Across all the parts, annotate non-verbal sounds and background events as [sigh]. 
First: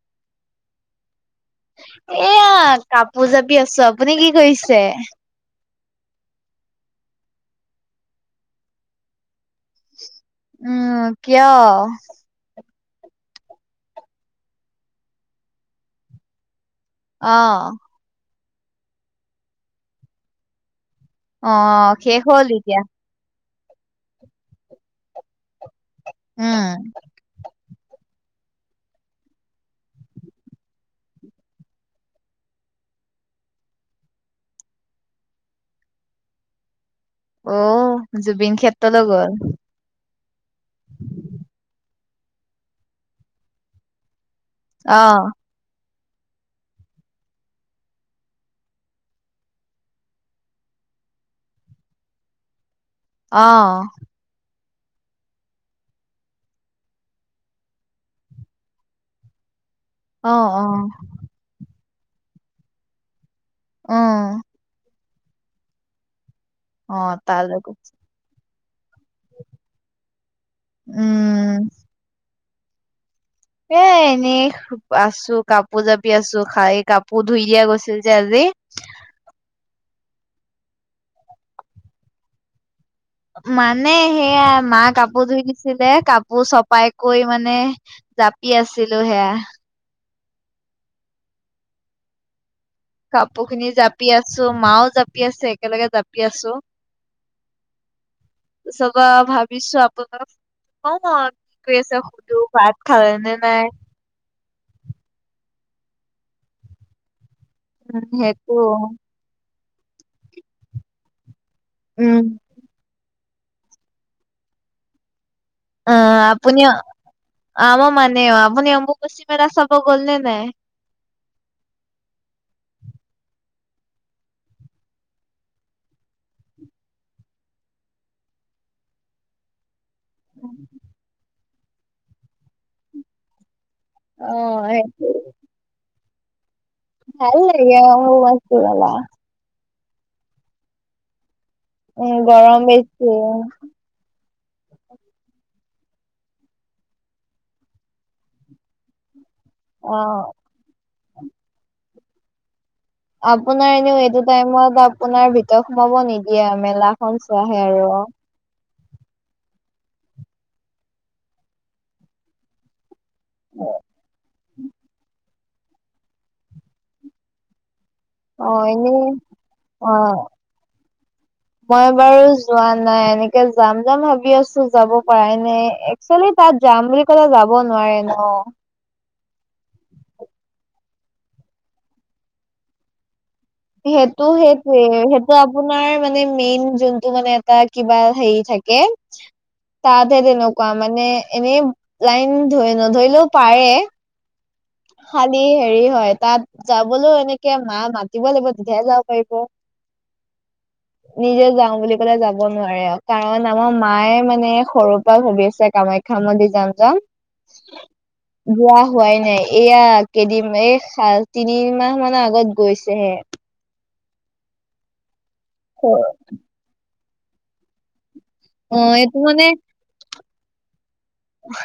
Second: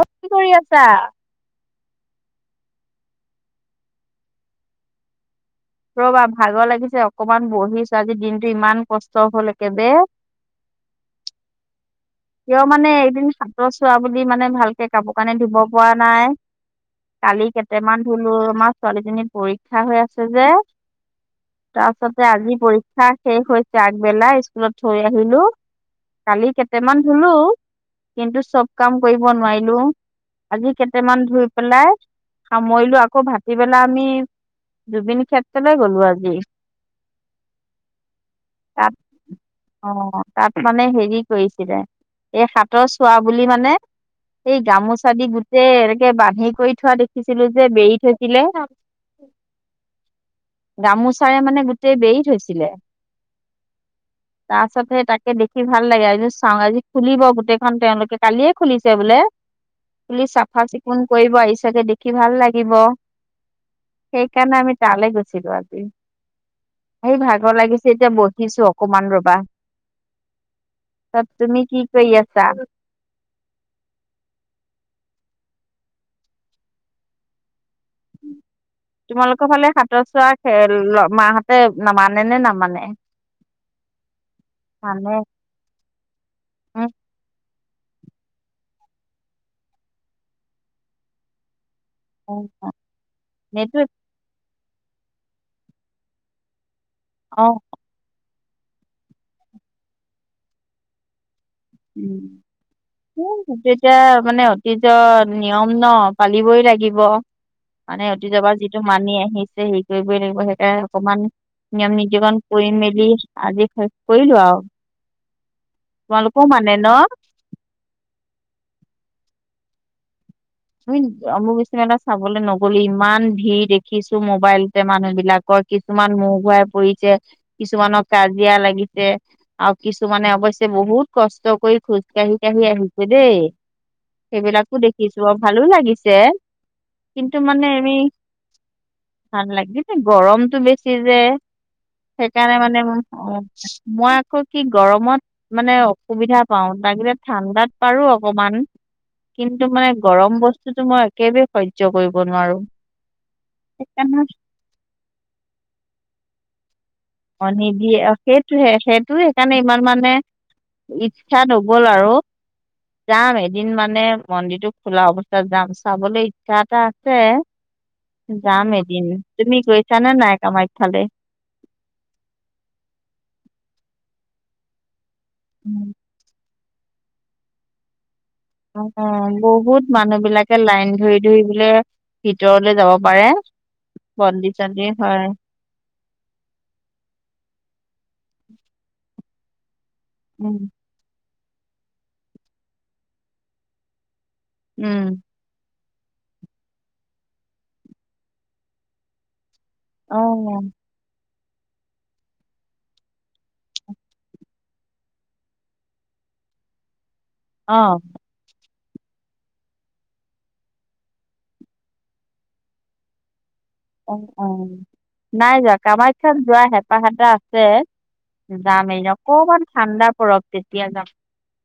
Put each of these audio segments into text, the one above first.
অ' কি কৰি আছা? এয়া কাপোৰ জাপি আছোঁ। আপুনি কি কৰিছে? ৰ'বা ভাগৰ লাগিছে অকমান বহিছোঁ। আজি দিনটো ইমান কষ্ট হল একেবাৰে। উম, কিয়? কিয় মানে এদিন হাতৰ চোৱা বুলি মানে ভালকে কাপোৰ কানি ধুব পৰা নাই। অ কালি কেইটামান ধুলোঁ, আমাৰ ছোৱালীজনীৰ পৰীক্ষা হৈ আছে যে। অ শেষ তাৰপাছতে হ'ল আজি এতিয়া পৰীক্ষা শেষ হৈ আগবেলা স্কুলত থৈ আহিলোঁ। কালি উম কেইটামান ধুলোঁ। কিন্তু চব কাম কৰিব নোৱাৰিলোঁ। আজি কেইটামান ধুই পেলাই সামৰিলোঁ আকৌ ভাটিবেলা আমি জুবিন ক্ষেত্ৰলে গ'লো আজি। অ' জুবিন ক্ষেত্ৰলৈ গ'ল। অ' তাত মানে হেৰি কৰিছিলে, এই সাতৰ চোৱা বুলি মানে সেই অ গামোচা দি গোটেই এনেকে বান্ধি কৰি থোৱা দেখিছিলোঁ যে বেৰি থৈছিলে গামোচাৰে মানে গোটেই বেৰি থৈছিলে। অ'। তাৰপাছত হে তাকে দেখি ভাল লাগে। চাওঁ, আজি খুলিব গোটেইখন তেওঁলোকে, কালিয়ে খুলিছে বোলে। তুলি অ চাফা অ চিকুণ কৰিব আহি চাগে দেখি ভাল লাগিব। উম সেইকাৰণে আমি টালে গৈছিলোঁ আজি। অ সেই তালৈ ভাগৰ গল লাগিছে এতিয়া বহিছোঁ অকমান ৰ'বা। উম। তাত তুমি কি কৰি আছা? এ, এনেই আছোঁ, কাপোৰ জাপি আছোঁ, খা এই কাপোৰ ধুই দিয়া গৈছিল যে আজি। তোমালোকৰ ফালে সাতৰ চোৱা খেল ৰ মাহঁতে নামানে নে নামানে? মানে, সেয়া মা ভালে কাপোৰ ধুই দিছিলে, কাপোৰ উম চপাই কৰি মানে জাপি আছিলোঁ সেয়া। [unintelligible] কাপোৰখিনি সেইটো জাপি আছোঁ, মাওঁ জাপি আছে, একেলগে জাপি আছোঁ। অ'। [unintelligible] কৰি আছে সুধো ভাত খালে নে নাই। তিয়া মানে অতীজৰ নিয়ম ন' পালিবই লাগিব। উম মানে অতীজৰ পৰা সেইটো যিটো মানি আহিছে হেৰি কৰিবই লাগিব সেইকাৰণে অকমান নিয়ম নীতি উম কন কৰি মেলি আজি শেষ কৰিলোঁ আৰু। অ' তোমালোকেও আপুনি মানে ন আমা মানে আপুনি অম্বুবাচি মেলা চাব গ'ল নে নাই? আমি অম্বুবাচী মেলা চাবলৈ নগ'লো। ইমান ভিৰ দেখিছোঁ মোবাইলতে মানুহবিলাকৰ। কিছুমান মুৰ ঘুৱাই পৰিছে, কিছুমানৰ কাজিয়া লাগিছে আৰু কিছুমানে অৱশ্যে বহুত কষ্ট কৰি খোজ কাঢ়ি কাঢ়ি আহিছে দেই। অ সেইবিলাকো দেখিছোঁ আৰু ভালো লাগিছে। কিন্তু ভাল মানে লাগে আমি অ' অম্বুবাচী মেলা। ভাল লাগিছে গৰমতটো বেছি যে উম সেইকাৰণে গৰম মানে বেছি অ'। মই আকৌ কি গৰমত মানে অসুবিধা পাও তাগিলে ঠাণ্ডাত পাৰো অকমান কিন্তু মানে অ গৰম বস্তুতো মই একেবে সহ্য কৰিব নোৱাৰো। আপোনাৰ এনেও সেইকাৰণে এইটো টাইমত আপোনাৰ ভিতৰত সোমাব নিদিয়ে মেলা অ', নিদিয়ে অ। সেইটোহে সেইটো সেইকাৰণে ইমান মানে ইচ্ছা নগল আৰু। যাম এদিন মানে মন্দিৰটো খোলা অৱস্থাত যাম চাবলৈ ইচ্ছা এটা আছে। অ যাম এনেই এদিন তুমি অ গৈছানে নাই কামাখ্যালে। মই বাৰু যোৱা নাই এনেকে যাম যাম ভাবি আছো যাব পৰাই নাই একচুৱেলি তাত যাম বুলি ক'লে যাব নোৱাৰে ন'। অ', বহুত মানুহ বিলাকে লাইন ধৰি ধৰি বোলে ভিতৰলে যাব পাৰে। সেইটো বন্দী চন্দী সেইটোৱে হয়, সেইটো আ পোনাৰ মানে মেইন যোনটো মানে এটা কিবা হেৰি থাকে। তাতহে উম, তেনেকুৱা মানে এনেই লাইন ধৰি নধৰিলেও পাৰে। উম। খালি হেৰি হয় তাত যাবলৈও এনেকে মা মাতিব লাগিব তেতিয়াহে যাব পাৰিব। অ'। নিজে যাও বুলি কলে যাব নোৱাৰে আও কাৰণ আমাৰ মায়ে মানে সৰুৰ পৰা ভাবি আছে কামা খ্যা মন্দিত যাম যাম। অ। যোৱা হোৱাই নাই এয়া কেইদিম এ তিনি মাহ মানৰ আগত গৈছেহে। অ অ নাই যোৱা কামাখ্যাত যোৱা হেঁপাহ এটা আছে। অ যাম [inaudible] এইটো মানে অকমান ঠাণ্ডা পৰক তেতিয়া যাম।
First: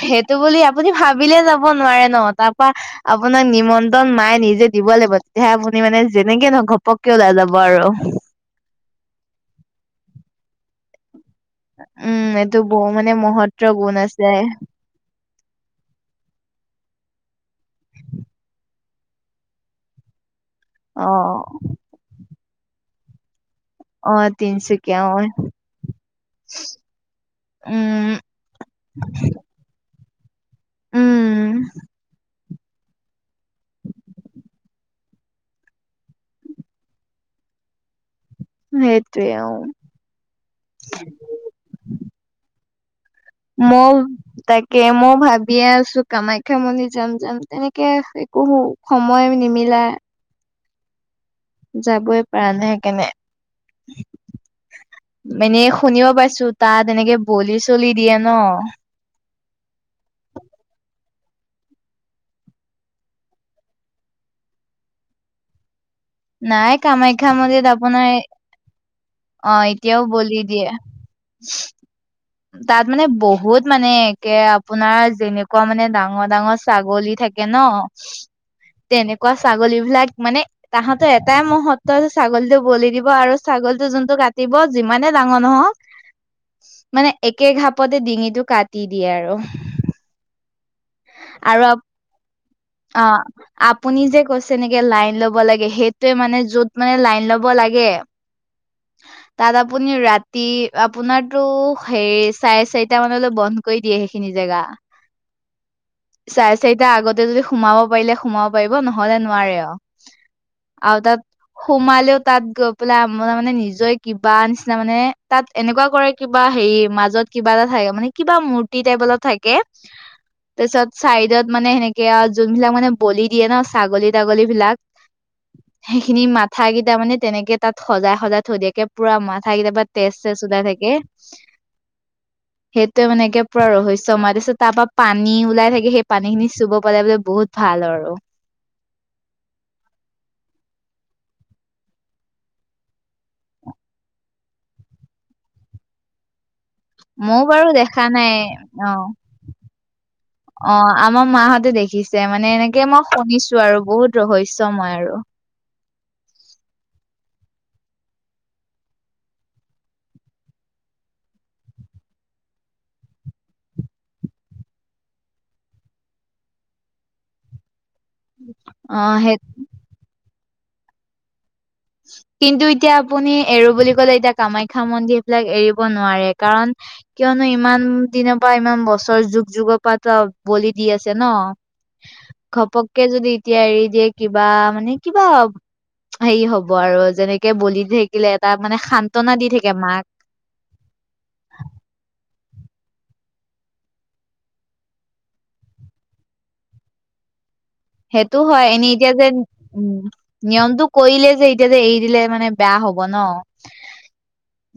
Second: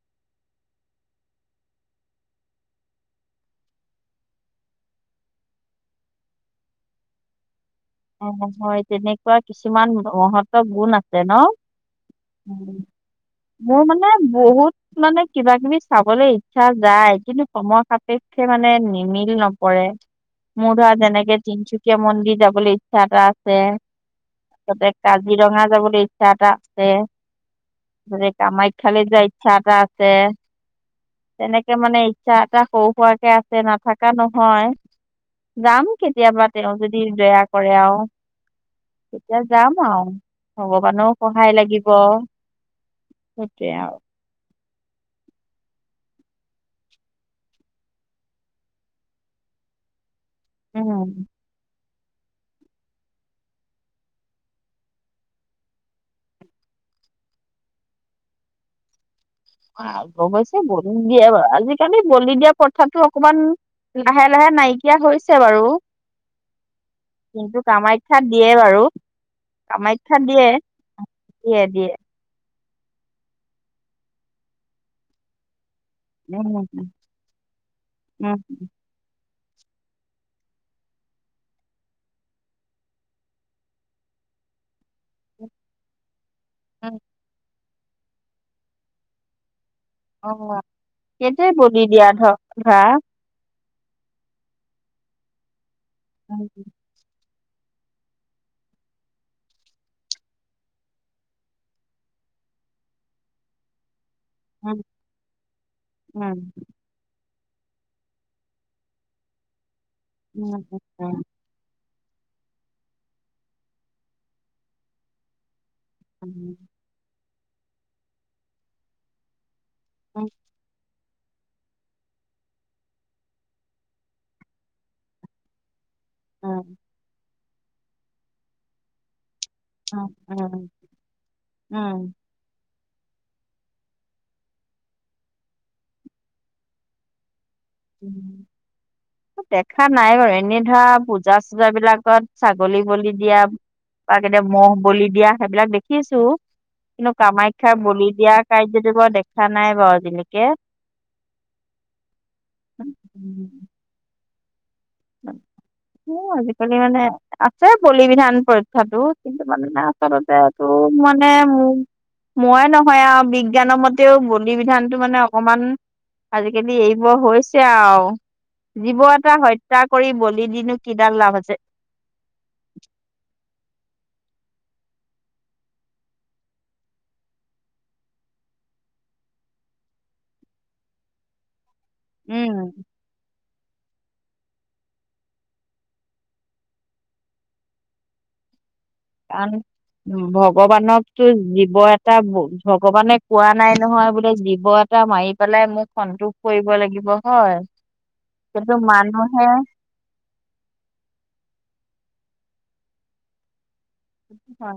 সেইটো বুলি আপুনি ভাবিলে যাব নোৱাৰে ন তাপা। আপোনাক নিমন্ত্ৰণ মাই নিজে দিব লাগিব তেতিয়াহে আপুনি মানে যেনেকে নহক ঘপককে ওলাই যাব আৰু। অ হয় তেনেকুৱা কিছুমান মহত গুণ আছে ন। এইটো ব উম মানে মহত্ব মোৰ গুণ মানে আছে বহু মানে কিবা কিবি চাবলে ইচ্ছা যায় কিন্তু সময় সাপেক্ষে মানে নিমিল নপৰে। মোৰ ধৰা অ যেনেকে তিনচুকীয়া মন্দিৰ যাবলে ইচ্ছা এটা আছে। অ তাতে তিনচুকীয়া অ কাজিৰঙা যাবলে ইচ্ছা এটা আছে। উম মানে কামাখ্যালে যোৱা ইচ্ছা এটা আ ছে উম তেনেকে মানে ইচ্ছা এটা সৰু হোৱাকে আ ছে নাথাকা নহয় যাম কেতিয়াবা তেওঁ যদি দয়া কৰে আও। সেইটোৱে যে অ যাম আও ভগৱানৰো সহায় লাগিব। সেইটোৱে মও আৰু তাকে মই ভাবিয়ে আছো কামাখ্যা মন্দিৰ যাম যাম এনেকে একোহো। সময় নিমিলা। উম। যাবই পাৰা নাই সেইকাণে। মেনে শুনিব পাইছো তাত এনেকে বলি চলি দিয়ে ন। অ ৱগৈছে বলি দিয়া বাও আজিকালি বলি দিয়া প্ৰথাটো অকমান। লাহে লাহে নাইকিয়া হৈছে বাৰু। নাই কামাখ্যা কিন্তু মন্দিৰত আপোনাৰ কামাখ্যাত দিয়ে বাৰু অ এতিয়াও কামাখ্যাত বলি দিয়ে। দিয়ে দিয়ে। তাত মানে বহুত মানে একে আপোনাৰ যেনেকুৱা মানে ডা ডাঙ ডাঙ উম উম ছাগলী থাকে ন। উম তেনেকুৱা ছাগলী বিলাক মানে তাহাঁত এটাই মহত্ব ছাগলীটো বলি দিব আৰু ছাগলীটো যোনটো কাটিব, যিমানে ডাঙৰ নহওক উম মানে একে ঘাপতে ডিঙিটো কাটি দিয়ে আৰু। অ [unintelligible] এইটোৱে আৰু বলি দিয়া ধ ধৰা। অ, আপুনি যে কৈছে, এনেকে লাইন লব লাগে। সেইটোৱে মানে উম যত মানে লাইন ল ব লাগে। তাত আপুনি ৰাতি আপোনাৰটো সেই চাৰে চাৰিটা মানলৈ বন্ধ কৰি দিয়ে। খিনি জেগা। উম চাৰে চাৰিটা আগতে যদি সোমাব পাৰিলে সোমাব পাৰিব, নহলে নোৱাৰে অ। উম, [unintelligible] আৰু তাত সোমালেও তাত গৈ পেলাই [unintelligible] মানে নিজয়ে কিবা নিচিনা মানে তাত এনেকুৱা কৰে উম কিবা হেৰি মাজত কিবা এটা থাকে মানে কিবা মূৰ্তি টাইপ অলপ থাকে। উম উম তাপিছত চাইডত মানে সেনেকে আও যোনবিলাক মানে বলি দিয়ে ন, ছাগলী তাগলী বিলাক? সেইখিনি মাথা কেইটা মানে তেনেকে তাত সজাই সজাই থৈ দিয়াকে পুৰা মাথা কিতা পা তেজ উম চেজ ওলাই উম থাকে। উম সে [unintelligible] এনেকে পোৰা ৰহস্য মায়। তাপিছত তা পা পানী ওলাই থাকে। সেই পানী খিনি চুব পালে বোলে বহুত ভাল উম। [unintelligible] দেখা নাই অ। এনে ধৰা পূজা চুজা বিলাকত ছাগলী বলি দিয়া বা কেতিয়া মহ বলি দিয়া সেইবিলাক দেখি আছো। কিন্তু ময়ো বাৰু কামাখ্যা দেখা বলি দিয়া নাই অ কাৰ্যটো বাও দেখা নাই বাও আজিলেকে। অ, আমাৰ মাহতে দেখিছে, মানে এনেকে মই শুনিছো আৰু বহুত ৰহস্য মই আৰু। [inaudible] ও, আজিকালি মানে আছে বলি বিধান পৰীক্ষাটো কিন্তু মানে না আচলতে এটো মানে মো মই নহয় আৱ। বিজ্ঞানৰ মতেও বলি বিধানটো মানে অকমান আজিকালি এৰিব হৈছে আৱ। অ জীৱ এটা সেই হত্যা কৰি বলি দিনো কিডাল লাভ আছে। কিন্তু এতিয়া আপুনি এৰো বুলি ক'লে এতিয়া কামাখ্যা মন্দিৰ বিলাক এৰিব নোৱাৰে কাৰণ কিয়নো ইমান দিন পা ইমান বছৰ যুগ যুগ পা [unintelligible] বলি দি আছে ন। উম ঘপককে যদি এতিয়া এৰি দিয়ে কিবা মানে কিবা হেৰি হ ব আৰু যেনেকে বলি ধেকিলে এটা মানে শা আন ভক ভগৱানকতো জীৱ এটা ভগৱানে কোৱা নাই নহয় বোলে জীৱ এটা মাৰি পেলাই মোক সন্তোষ কৰিব লাগিব হয়। সেইটো হয়, কিন্তু এনেই এতিয়া যেন মানুহে [unintelligible] নিয়মটো কৰিলে যে এতিয়া যে এৰি দিলে মানে বেয়া হব ন।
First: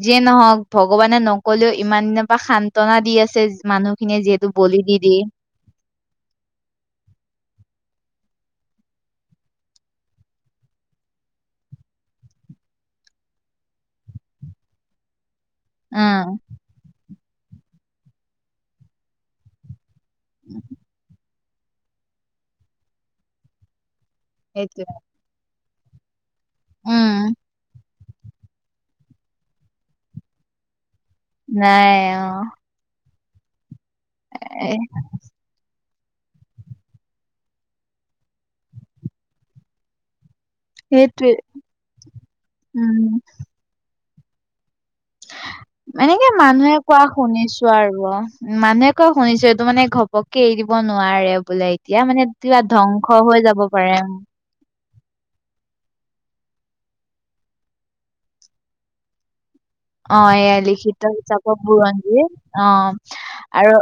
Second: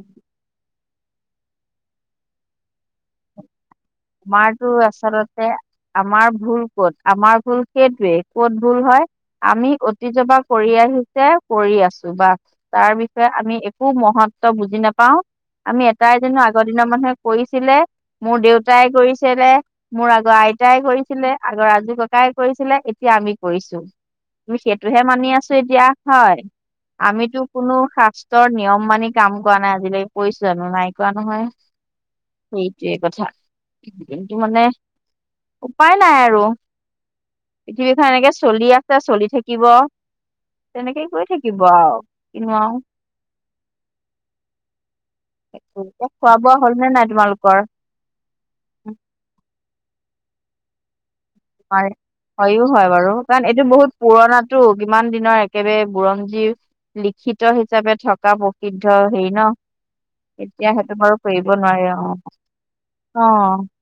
যিয়ে নহওক ভগৱানে নকলেও ইমান দিন পা সান্তনা দি আছে। মানুহ খিনিয়ে যিহেতু আমাৰতো বলি দি দিয়ে। আচলতে আমাৰ ভুল ক'ত? আমাৰ ভুল সেইটোৱে, ক'ত ভূল হয়? আমি অতীজ পা কৰি আহিছে কৰি আছো বাছ। তাৰ বিষয়ে আমি একো মহত্ব বুজি নাপাও। আমি এটাই যেনো উম আগৰ দিনৰ মানুহে কৰিছিলে, মোৰ দেউতাই কৰিছেলে। মোৰ আগৰ আইতাই কৰিছিলে, আগৰ আজু ককাই কৰিছিলে এতিয়া আমি কৰিছো। মই সেইটোৱে সেইটোহে মানি আছো এতিয়া হয়, উম আমিতো কোনো শাস্ত ৰ নিয়ম মানি কাম কৰা নাই আজিকালি কৰিছো জানো নাই কৰা নহয়। নাই অ সেই সেই কথা কিন্ত মানে এ উপায় নাই আৰু, পৃথিৱীখন এনেকে চলি আছে চলি থাকিব। তেনেকেই গৈ সেইটোৱে থাকিব আও কিনো আও। উম এতিয়া এনেকে খোৱা বোৱা মানুহে হ'ল নে কোৱা নাই তোমালোকৰ শুনিছো আৰু আও। উ মানুহে কোৱা শুনিছো এইটো মানে ঘপককে এৰি দিব নোৱাৰে। বোলে তোমাৰ এতিয়া মানে কিবা ধ্বংস হৈ যাব পাৰে। টো কিমান দিনৰ একেবাৰে বুৰঞ্জী লিখিত হিচাপে থকা প্ৰসিদ্ধ হেৰি ন। অ এয়া এতিয়া সেইটো লিখিত বাৰু কৰিব হিচাপৰ নোৱাৰে অ বুৰঞ্জীৰ, অঁ অ আৰু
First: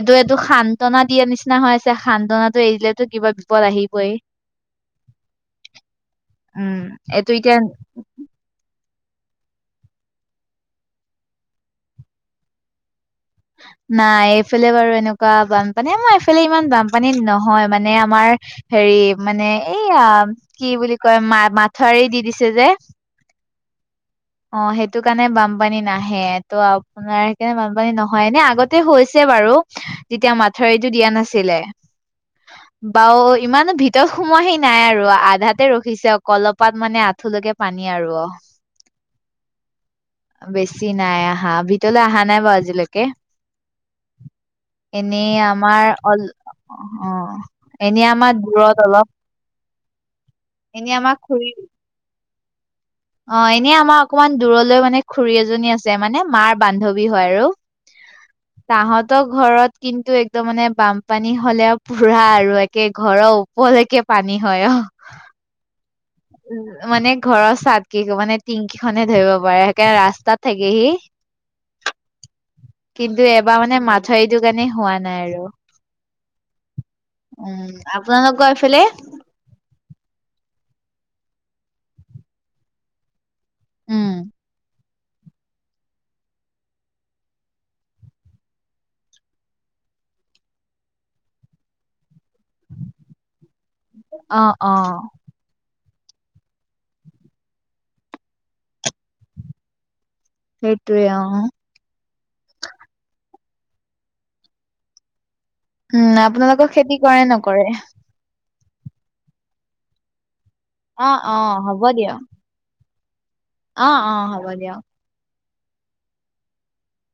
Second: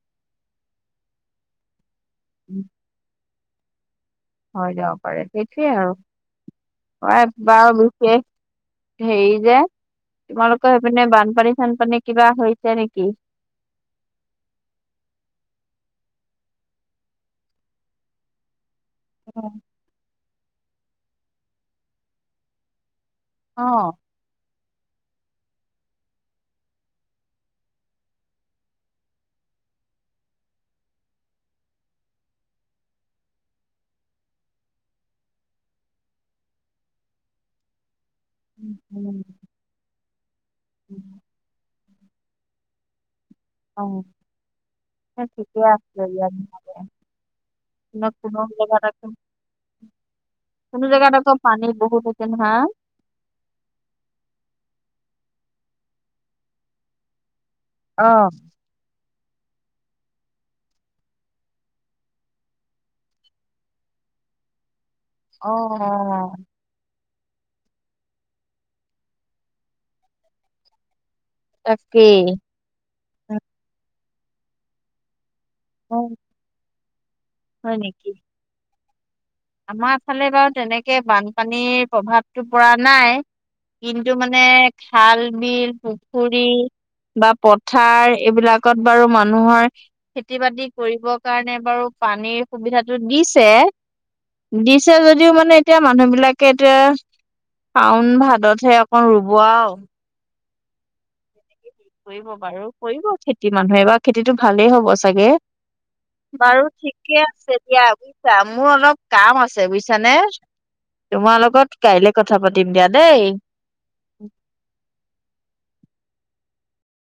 এইটো এইটো সান্তনা দিয়া নিচিনা হৈ আছে, সান্তনাটো এৰি দিলেতো কিবা বিপদ আহিবই। হৈ যাব পাৰে, ‌ সেইটোৱে উম আৰু অ এইটো এতিয়া বাৰু বিশেষ হেৰি যে তোমালোকৰ সেইপিনে বানপানী চানপানী কিবা হৈছে নেকি? নাই এইফালে বাৰু এনেকুৱা বানপানী আমাৰ এইফালে ইমান বানপানী নহয় মানে আমাৰ হেৰি মানে এইয়া কি বুলি কয় মা মাথউৰি দি দিছে যে। অঁ অঁ সেইটো কাৰণে বানপানী নাহে, তো আপোনাৰ সেইকাৰণে বানপানী নহ য় এনে আগতে হৈছে বাৰু, যেতিয়া মাথাউৰিটো দিয়া নাছিলে। বাও ইমানো ভিতৰত সোমোৱাহি নাই আৰু আধাতে ৰখিছে অকল অলপাত মানে আঁঠুুলৈকে পানী আৰু অ। উম উম। বেছি নাই আহা ভিতৰলৈ আহা নাই বাৰু আজিলৈকে। অঁ এনেই আমাৰ অল ইয়াত নহ'লে অঁ এনেই কোনো আমাৰ কোনো জেগাত দূৰত আকৌ অলপ [inaudible] কোনো এনে জোগাত আমাৰ আকৌ পানী বহুত হৈছে নহয়। অঁ এনেই আমাৰ অকমান দূৰলৈ মানে খুৰী এজনী আছে মানে মাৰ বান্ধৱী হয় আৰু। অঁ তাহতৰ ঘৰত কিন্তু একদম মানে বানপানী হ'লে ফুৰা আৰু একে ঘৰৰ ওপ ৰলেকে পানী হয় অঁ। অঁ অঁ উম মানে ঘৰৰ চাত কি মানে টিংকি খনে ধৰিব পাৰে সেইকাৰণে ৰাস্তাত থাকেহি। [inaudible] তাকে কিন্তু এইবাৰ মানে মাথাউৰিটো কাৰণে হোৱা নাই আৰু। হয় উম, নেকি? আপোনালোঁকৰ হেইফালে আমাৰ ফালে বাৰু তেনেকে বানপানীৰ প্ৰভাৱতটো পৰা নাই। উম, কিন্তু মানে খাল বিল পুখুৰী বা পথাৰ এইবিলাকত বাৰু মানুহৰ খেতি বাতি কৰিবৰ কাৰণে বাৰু পানীৰ সুবিধাটো দিছে। অ', দিছে অ', য ও মানে এতিয়া মানুহ বিলাকে এতিয়া শাওন ভাদতহে অকন ৰুব আৰু। সেইটোৱে অ, কৰিব বাৰু কৰিব খেতি মানুহে বা খেতিটো ভালেই হব চাগে, উম, বাৰু আপোনালোকৰ খেতি ঠিকে কৰে আছে নকৰে? দিয়া। বুজিছা মোৰ অলপ কাম আছে বুজিছানে, অ', তোমাৰ অ', লগত হ'ব কাইলে দিয়ক। কথা পাতো দিম দিয়া দেই, অ অ হ'ব দিয়াক।